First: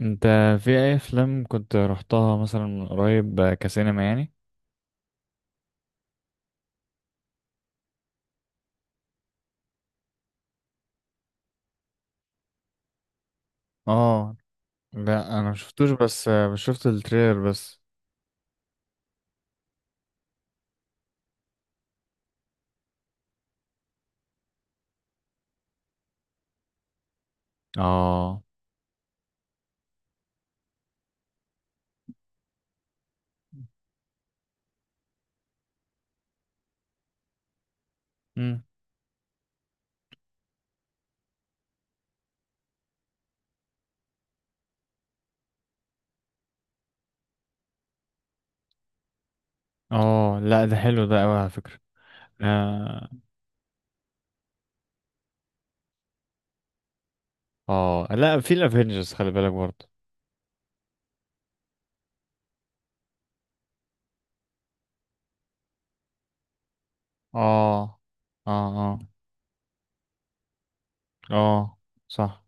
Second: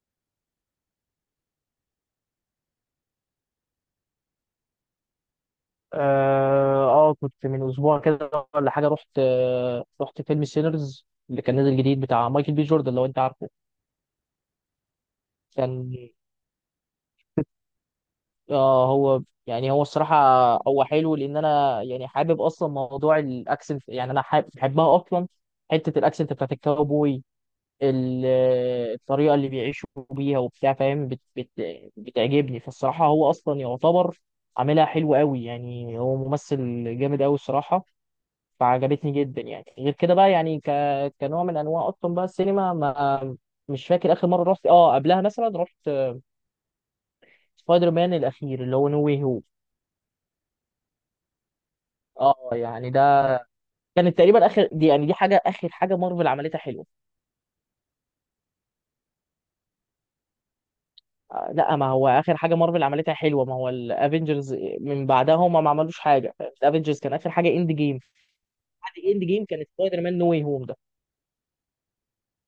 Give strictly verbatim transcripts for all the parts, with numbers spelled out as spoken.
انت في اي افلام كنت رحتها مثلا من قريب، آه، كسينما يعني؟ اه، آه، كنت من اسبوع كده ولا حاجه، رحت آه رحت فيلم سينرز اللي كان نازل جديد بتاع مايكل بي جوردن لو انت عارفه. اه، لا انا مشفتوش. كان بس آه، شفت التريلر بس. اه هو يعني، هو الصراحه هو حلو، لان انا يعني حابب اصلا موضوع الاكسنت، يعني انا حابب بحبها اصلا، حته الاكسنت بتاعت الكاوبوي، ال- اه. الطريقه اللي بيعيشوا بيها وبتاع فاهم، بت بت بتعجبني فالصراحه. هو اصلا يعتبر عاملها حلو قوي، يعني هو ممثل جامد قوي الصراحه، امم. فعجبتني جدا. يعني غير كده بقى يعني ك... كنوع من انواع اصلا بقى السينما، ما... مش فاكر اخر مره رحت اه قبلها مثلا. رحت سبايدر مان الاخير اللي هو نو واي هوم، اه، لا ده حلو، ده قوي على فكرة. اه يعني ده اه. كانت تقريبا اخر دي، يعني دي حاجه اخر حاجه مارفل عملتها حلوه. اه، لا، في الافينجرز خلي بالك برضه. آه، لا، ما هو اخر حاجه مارفل عملتها حلوه ما هو الافنجرز، من بعدها هم ما عملوش حاجه. الافنجرز كان اخر حاجه اند جيم، اه، اه، اه، بعد اند جيم كانت سبايدر مان نو واي هوم ده، اه، صح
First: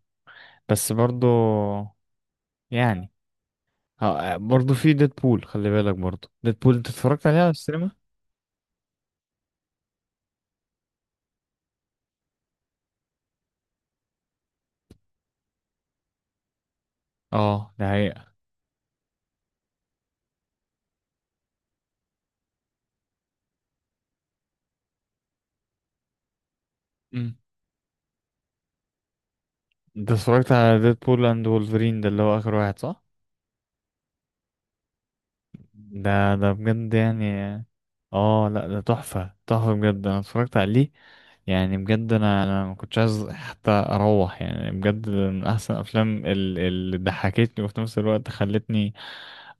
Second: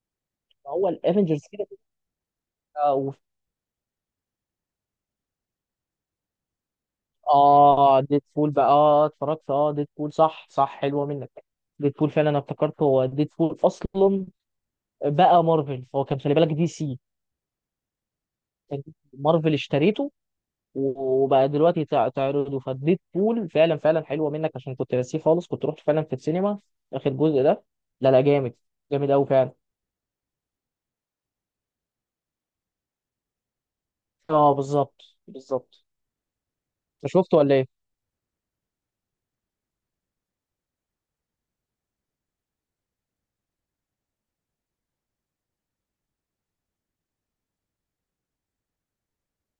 فهو بس برضه الافنجرز يعني. كده. آه، برضه في ديدبول، خلي بالك برضه، ديدبول انت اتفرجت عليها على السينما؟ اه، ديد بول بقى، اه اتفرجت، اه ديد بول، صح صح، حلوه منك. ديد بول فعلا، انا افتكرت هو ديد بول اصلا بقى مارفل، هو كان خلي بالك دي سي. اه، ده حقيقة. كان مارفل اشتريته، وبقى دلوقتي تع- تعرضه فديد بول. فعلا فعلا حلوه منك، عشان كنت ناسيه خالص كنت رحت فعلا في السينما اخر مم. جزء ده. لا لا، جامد جامد قوي فعلا. انت اتفرجت على ديدبول اند وولفرين ده اللي هو اخر واحد، صح؟ اه بالظبط بالظبط. ده ده بجد انت يعني. شفته ولا ايه؟ اه، لا ده تحفة تحفة بجد، انا اتفرجت عليه. يعني بجد انا انا ما كنتش عايز حتى اروح، يعني بجد من احسن افلام ال- اللي ضحكتني، وفي نفس الوقت خلتني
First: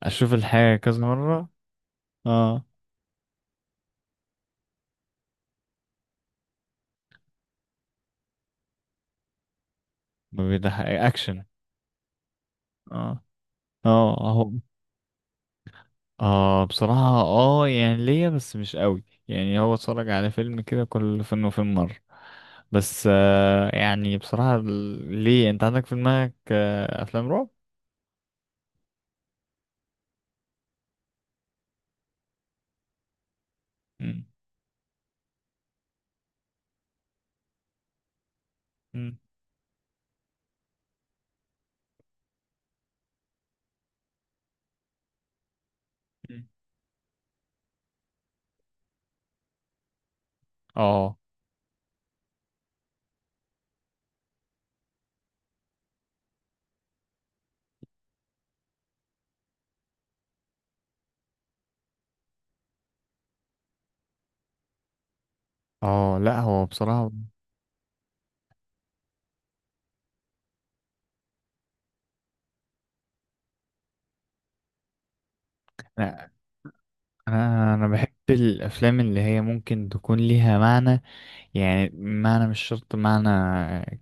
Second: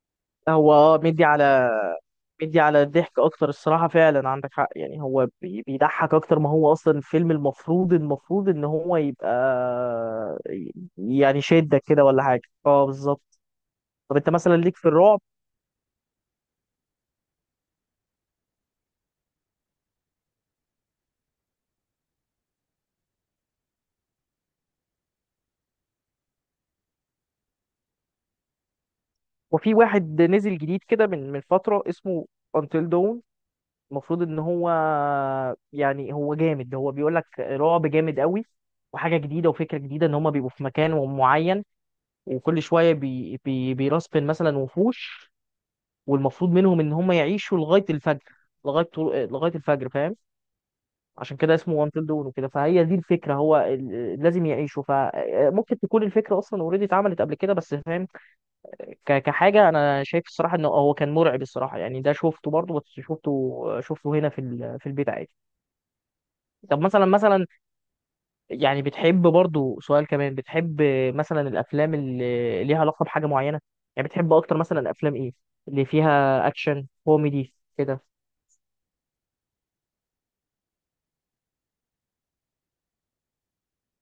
اشوف هو الحاجة اه كذا مدي على مرة. بيدي اه، على الضحك اكتر الصراحه، فعلا عندك حق. يعني هو بي- بيضحك اكتر ما هو اصلا الفيلم، المفروض المفروض ان هو يبقى ما بيضحك يعني اكشن. شدك كده ولا حاجه، اه اه، بالظبط. اه، طب انت اهو. مثلا، ليك في الرعب؟ اه، بصراحة اه يعني ليا بس مش قوي، يعني هو اتفرج على فيلم كده كل فين وفين مرة. بس آه، يعني بصراحة، ال- ليه، انت عندك في دماغك آه افلام رعب؟ وفي واحد نزل جديد كده من من فتره اسمه Until Dawn، المفروض مم. ان هو يعني هو جامد، هو بيقول لك رعب جامد قوي، مم. وحاجه جديده وفكره جديده. ان هما بيبقوا في مكان معين، وكل شويه بي بي بيرسبن مثلا وحوش، مم. والمفروض منهم ان هم يعيشوا لغايه الفجر، لغايه طلوع لغايه الفجر، فاهم. اه، عشان كده اسمه وانتل دون وكده، فهي دي الفكره، هو ال- لازم يعيشوا. فممكن تكون الفكره اصلا اوريدي اتعملت قبل كده بس، فاهم، ك- كحاجه. انا شايف الصراحه انه هو كان مرعب الصراحه، يعني ده شفته برضه، بس شفته شفته هنا في ال- في البيت عادي. اه، لا هو طب مثلا بصراحة. مثلا يعني بتحب برضه، سؤال كمان، بتحب مثلا الافلام اللي ليها علاقه بحاجه معينه، يعني بتحب اكتر مثلا افلام ايه؟ اللي انا فيها اكشن كوميدي انا أنا كده. بحب الافلام اللي هي ممكن تكون ليها معنى. يعني معنى، مش شرط معنى،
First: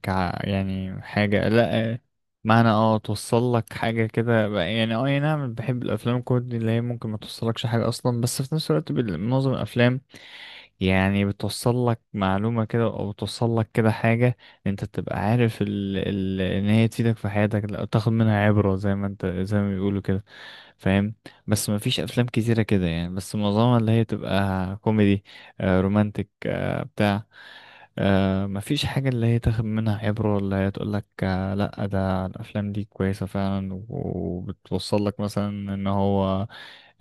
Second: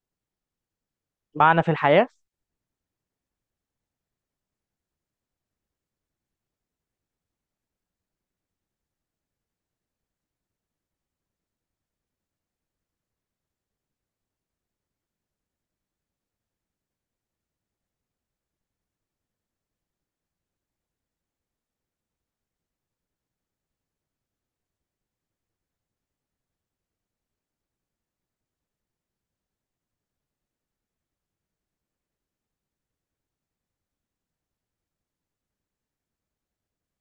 ك يعني حاجة، معنى في لا. الحياة. معنى اه، توصل لك حاجة كده بقى- يعني اه، أي نعم. بحب الافلام الكوميدي اللي هي ممكن ما توصلكش حاجة اصلا، بس في نفس الوقت بال- معظم الافلام، يعني بتوصل لك معلومة كده، او بتوصل لك كده حاجة. انت تبقى عارف ال... ال... ان هي تفيدك في حياتك، لا تاخد منها عبرة زي ما انت، زي ما بيقولوا كده. فاهم؟ بس ما فيش افلام كتيرة كده يعني، بس معظمها اللي هي تبقى كوميدي، آه، رومانتك آه، بتاع. آه، ما فيش حاجة اللي هي تاخد منها عبرة، ولا هي تقول لك آه، لا ده الافلام دي كويسة فعلا، وبتوصل لك مثلا ان هو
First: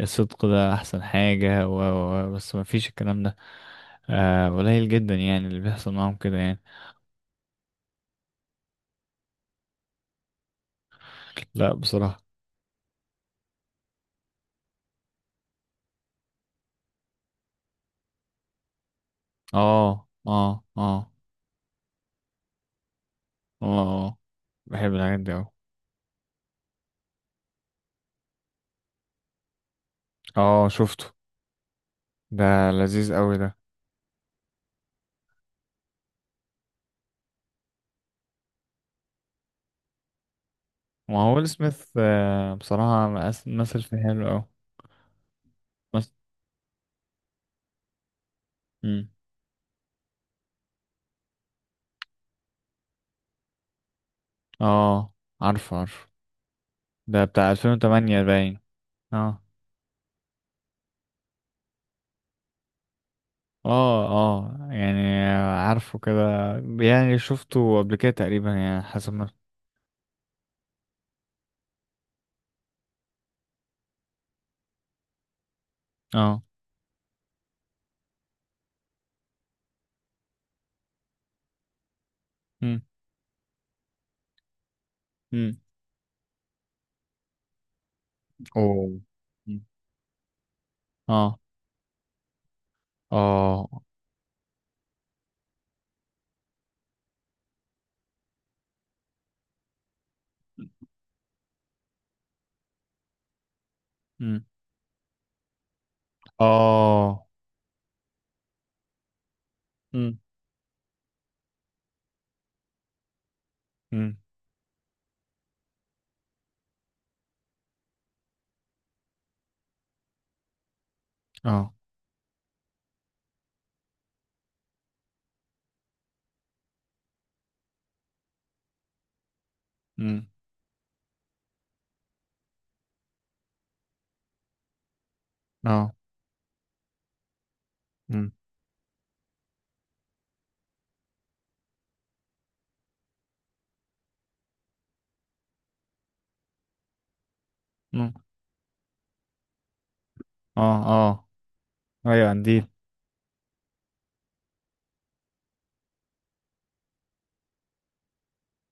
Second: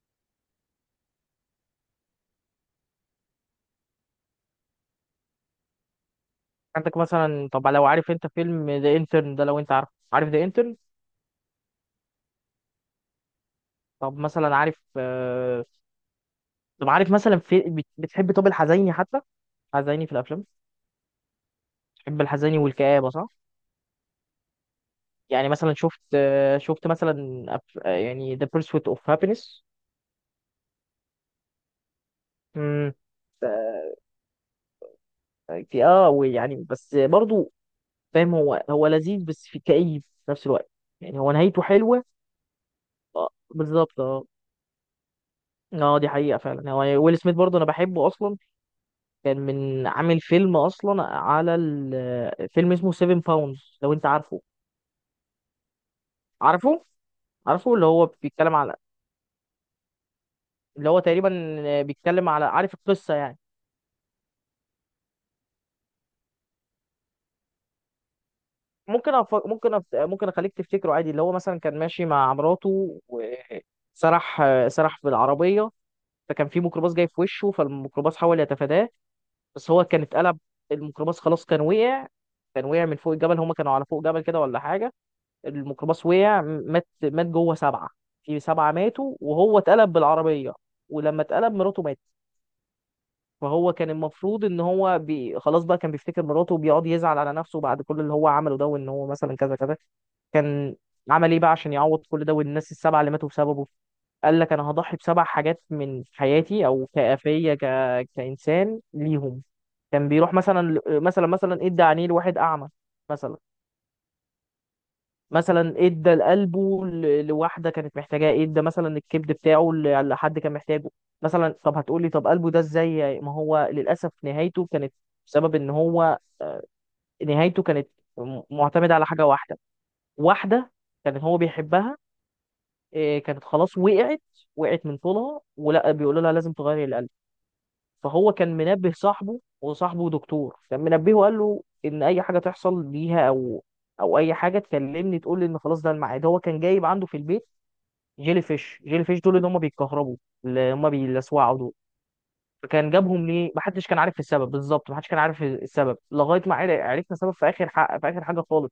الصدق ده احسن حاجة، و و- و- بس ما فيش الكلام ده. آه، قليل جدا يعني اللي بيحصل معاهم كده يعني. عندك مثلا، طب لو عارف انت فيلم ذا انترن ده، لو انت عارف، عارف ذا انترن؟ لا بصراحة. طب مثلا عارف آه، طب عارف مثلا في بت- بتحب طب الحزيني حتى، حزيني اه، في الافلام، اه، اه، بتحب الحزيني والكآبة، صح؟ اه، آه. بحب الحاجات دي اوي. يعني مثلا شفت، آه، شفت مثلا، أف- آه، يعني The Pursuit of Happiness. اه، شفته. ده امم، لذيذ اوي ده. في اه آه، ويعني بس برضو فاهم، هو هو لذيذ بس في كئيب في نفس الوقت، ما يعني هو هو ويل نهايته سميث، حلوه. آه، بصراحة آه، مقاس- مثل في بالظبط اه. حلو اوي. اه دي بس. حقيقه فعلا، يعني هو ويل سميث برضو انا بحبه اصلا، مم. كان من عامل فيلم اصلا على ال- فيلم اسمه سيفن باوندز، لو انت عارفه. اه، عارفه عارفه، عارفه ده بتاع عارفه، اللي هو ألفين وتمانية بيتكلم باين. على، اه، اللي هو تقريبا بيتكلم على، عارف القصة يعني؟ اه، اه، يعني عارفه كده. يعني شفته قبل كده تقريبا يعني، حسب ممكن ما. أف... ممكن أف... ممكن اخليك تفتكره عادي، اللي هو مثلا كان ماشي مع مراته وسرح، سرح بالعربية، اه. فكان في ميكروباص جاي في وشه، فالميكروباص حاول يتفاداه بس هو كان اتقلب. الميكروباص خلاص كان وقع، كان وقع من فوق الجبل، هما كانوا على فوق جبل كده ولا حاجة. امم. الميكروباص وقع، مات مات جوه سبعة، في سبعة اوه. ماتوا، وهو مم. اتقلب بالعربية. ولما اه. اتقلب، مراته ماتت. اه. فهو كان المفروض ان هو بي... خلاص بقى كان بيفتكر مراته، وبيقعد يزعل على نفسه بعد كل اللي هو عمله ده، وان هو مثلا كذا كذا. كان عمل ايه بقى عشان يعوض كل ده والناس السبعة اللي ماتوا بسببه؟ قال امم. لك انا هضحي بسبع حاجات من حياتي او اه. كافيه ك... كانسان ليهم. كان امم. بيروح مثلا، مثلا مثلا ادى عينيه لواحد اعمى، مثلا، امم. مثلا ادى لقلبه ل- لواحده كانت محتاجاه، ادى مثلا الكبد بتاعه ل- لحد كان محتاجه. مثلا اه. طب هتقولي طب قلبه ده ازاي؟ ما هو للاسف نهايته كانت بسبب ان هو، آه، نهايته كانت م- معتمده على حاجه واحده، امم. واحده كان هو بيحبها. إيه، كانت خلاص وقعت وقعت من طولها، ولا اه. بيقولوا لها لازم تغيري القلب. امم. فهو كان منبه صاحبه، وصاحبه دكتور، كان منبهه وقال له ان اي حاجه تحصل ليها، او او اي حاجه تكلمني تقول لي ان خلاص ده الميعاد. هو كان جايب عنده في البيت امم. جيلي فيش، جيلي فيش دول اللي هم بيتكهربوا، اه. اللي هم اه. بيلسوعوا دول. ايوه عندي. فكان جابهم ليه محدش كان عارف السبب بالظبط، محدش كان عارف السبب لغايه ما عر- عرفنا سبب في اخر حق، في اخر حاجه خالص.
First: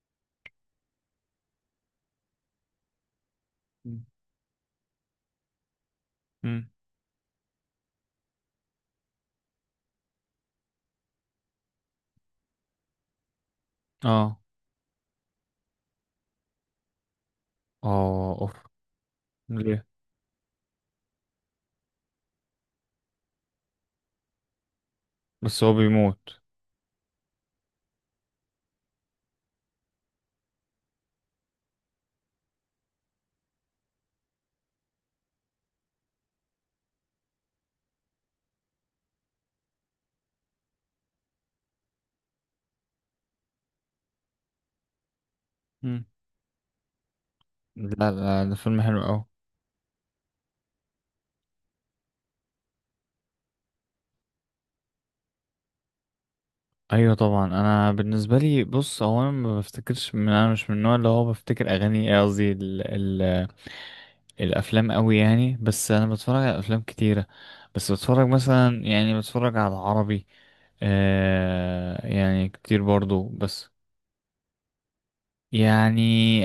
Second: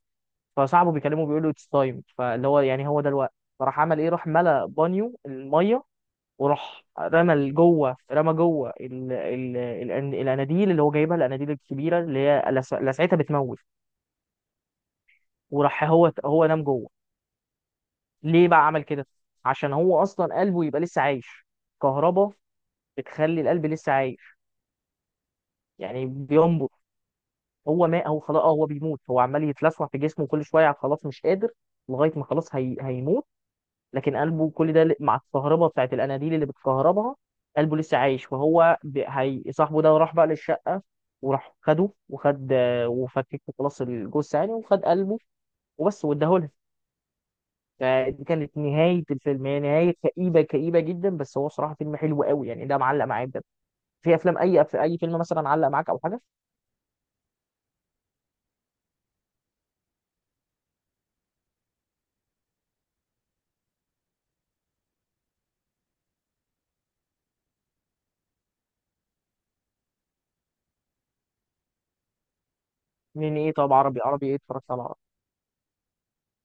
فصاحبه بيكلمه بيقول له اتس تايم، فاللي هو يعني هو ده الوقت. فراح عمل ايه؟ راح ملى بانيو الميه، امم. وراح رمى لجوه، رمى جوه ال... ال... ال... الاناديل اللي هو جايبها، الاناديل الكبيره اللي هي لس- لسعتها بتموت، اه، وراح هو هو نام جوه. اه، ليه اوف. بقى عمل كده؟ عشان ليه؟ هو اصلا قلبه يبقى لسه عايش. كهربا بتخلي القلب لسه عايش بس هو يعني بيموت؟ بينبض. هو ما هو خلاص آه، هو بيموت، هو عمال يتلسع في جسمه كل شويه، خلاص مش قادر لغايه ما خلاص هي... هيموت، لكن قلبه كل ده ل- مع الكهرباء بتاعت الاناديل اللي بتكهربها قلبه لسه عايش. فهو ب... هي... صاحبه ده راح بقى للشقه وراح خده، وخد وفكك خلاص الجثه يعني، وخد قلبه امم. وبس واداهولها. لا، فدي لا، ده كانت فيلم حلو نهايه قوي. الفيلم، هي نهايه كئيبه كئيبه جدا، بس هو صراحه فيلم حلو قوي يعني، ده معلق معايا بجد. في افلام، اي في اي فيلم مثلا علق معاك او حاجه؟ ايوه طبعا. انا بالنسبه لي، بص هو انا ما بفتكرش من، انا مش من النوع اللي هو بفتكر اغاني، إيه قصدي ال ال الافلام قوي يعني، بس انا بتفرج على افلام كتيره. بس بتفرج مثلا، يعني بتفرج على عربي آه، يعني كتير برضو من ايه؟ بس. طب عربي، عربي ايه اتفرجت على عربي؟ يعني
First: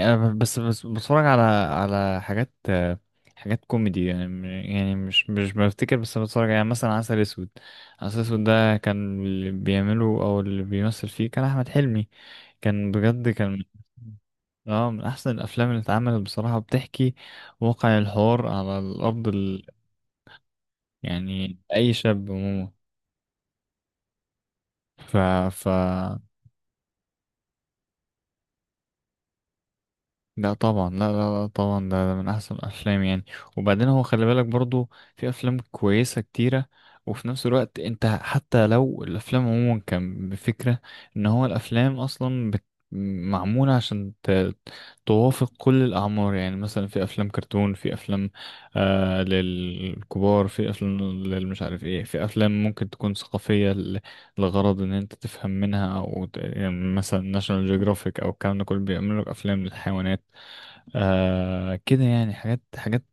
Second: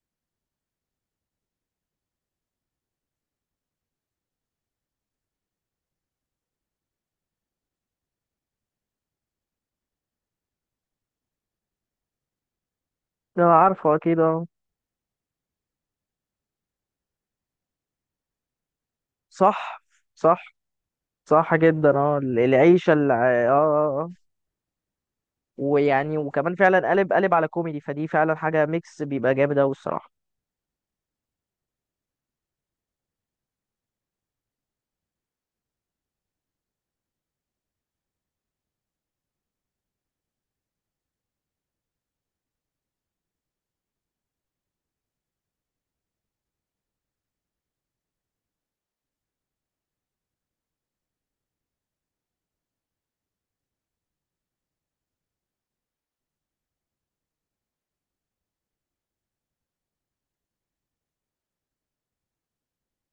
أنا ب- بس بس بتفرج على على حاجات آه، حاجات كوميدي يعني م- يعني مش مش بفتكر بس بتفرج، يعني مثلا عسل اسود. عسل اسود ده كان اللي بيعمله، او اللي بيمثل فيه، كان احمد حلمي. كان بجد، ده كان من- عارفه اكيد اه. اه، من احسن الافلام اللي اتعملت بصراحة، بتحكي واقع الحوار على الارض ال... صح صح. صح يعني جدا اي اه، شاب عموما. العيشه اللي اه، آه، آه. ف ف ويعني وكمان فعلا قلب قلب على كوميدي فدي، فعلا حاجة ميكس بيبقى جامد أوي الصراحة. لا طبعا، لا، لا، لا طبعا، ده, ده من احسن الافلام يعني. وبعدين هو خلي بالك برضو، في افلام كويسه كتيره. وفي نفس الوقت انت، حتى لو الافلام عموما، كان بفكره ان هو الافلام اصلا بت... معموله عشان ت... توافق كل الاعمار. يعني مثلا في افلام كرتون، في افلام آه للكبار، في افلام للمش عارف ايه، في افلام ممكن تكون ثقافيه ل... لغرض ان انت تفهم منها، او ت- يعني مثلا ناشونال جيوغرافيك او الكلام ده كله بيعملوا لك افلام للحيوانات. آه، كده يعني حاجات حاجات،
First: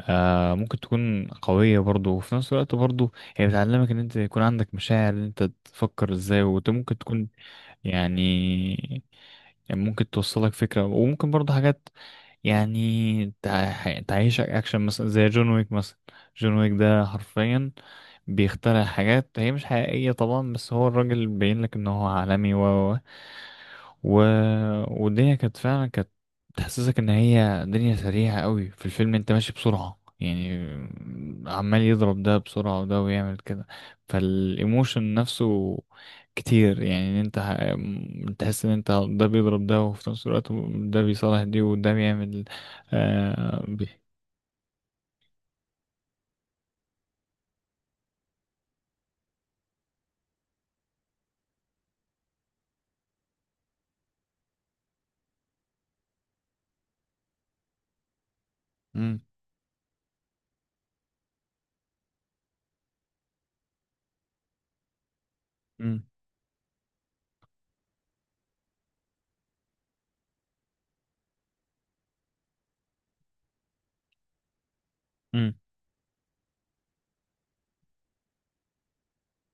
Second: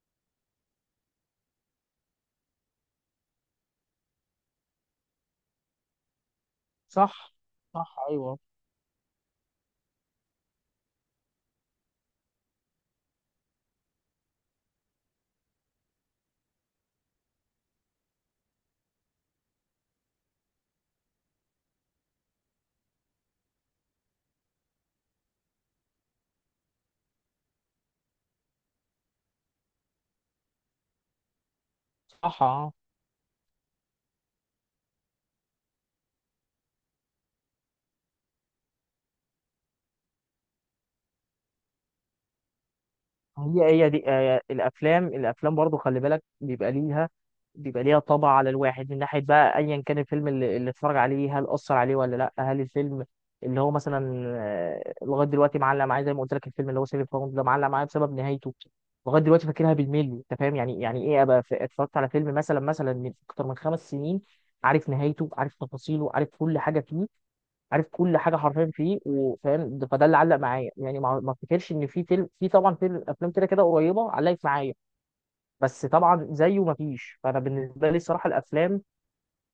آه ممكن تكون قوية برضو، وفي نفس الوقت برضو هي بتعلمك ان انت يكون عندك مشاعر، ان انت تفكر ازاي، وممكن تكون صح صح يعني، ايوه. يعني ممكن توصلك فكرة، وممكن برضه حاجات يعني تع- تعيشك أكشن مثلا، زي جون ويك مثلا. جون ويك ده حرفيا بيخترع حاجات هي مش حقيقية طبعا، بس هو الراجل بيبين لك إن هو عالمي، و و و والدنيا كانت فعلا، كانت تحسسك إن هي دنيا سريعة قوي. في الفيلم أنت ماشي بسرعة يعني، عمال يضرب ده صح اه. بسرعة، وده ويعمل كده. فالإيموشن نفسه كتير، يعني انت ه- م- تحس ان انت ده بيضرب ده، وفي نفس الوقت ده بيصالح دي، وده بيعمل آه هي بي. هي دي آه، الافلام الافلام برضو خلي بالك بيبقى ليها بيبقى ليها طبع على الواحد. من ناحيه بقى، ايا كان الفيلم اللي, اللي اتفرج عليه، هل اثر عليه ولا لا؟ هل الفيلم اللي هو مثلا، آه، لغايه دلوقتي معلق معايا زي ما قلت لك، الفيلم اللي هو سيفن فاوند ده، معلق معايا بسبب نهايته، مم. لغايه دلوقتي فاكرها بالملي. انت فاهم يعني، يعني ايه ابقى ف- اتفرجت على فيلم مثلا، مثلا من اكتر من خمس سنين، عارف نهايته، عارف مم. تفاصيله، عارف كل حاجه فيه، عارف كل حاجه حرفيا فيه، وفاهم، ده- فده اللي علق معايا يعني. ما ما افتكرش ان في فيلم، في طبعا فيلم، افلام كده كده قريبه علقت معايا، مم. بس طبعا زيه ما فيش. فانا بالنسبه لي الصراحه، الافلام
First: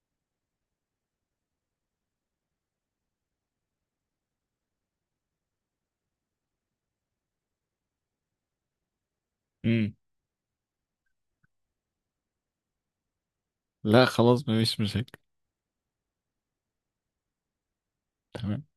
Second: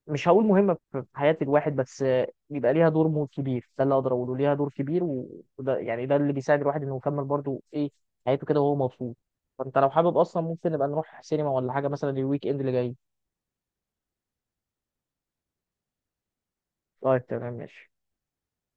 مش هقول مهمه في في حياه الواحد، بس آه، بيبقى ليها دور مو- كبير، ده اللي اقدر اقوله، ليها دور كبير، و- وده يعني ده اللي بيساعد الواحد انه يكمل برضه ايه حياته كده وهو مبسوط. فانت لو مم. حابب اصلا ممكن نبقى نروح سينما ولا حاجه مثلا الويك اند اللي جاي. لا خلاص، مفيش مشاكل. طيب تمام ماشي. تمام.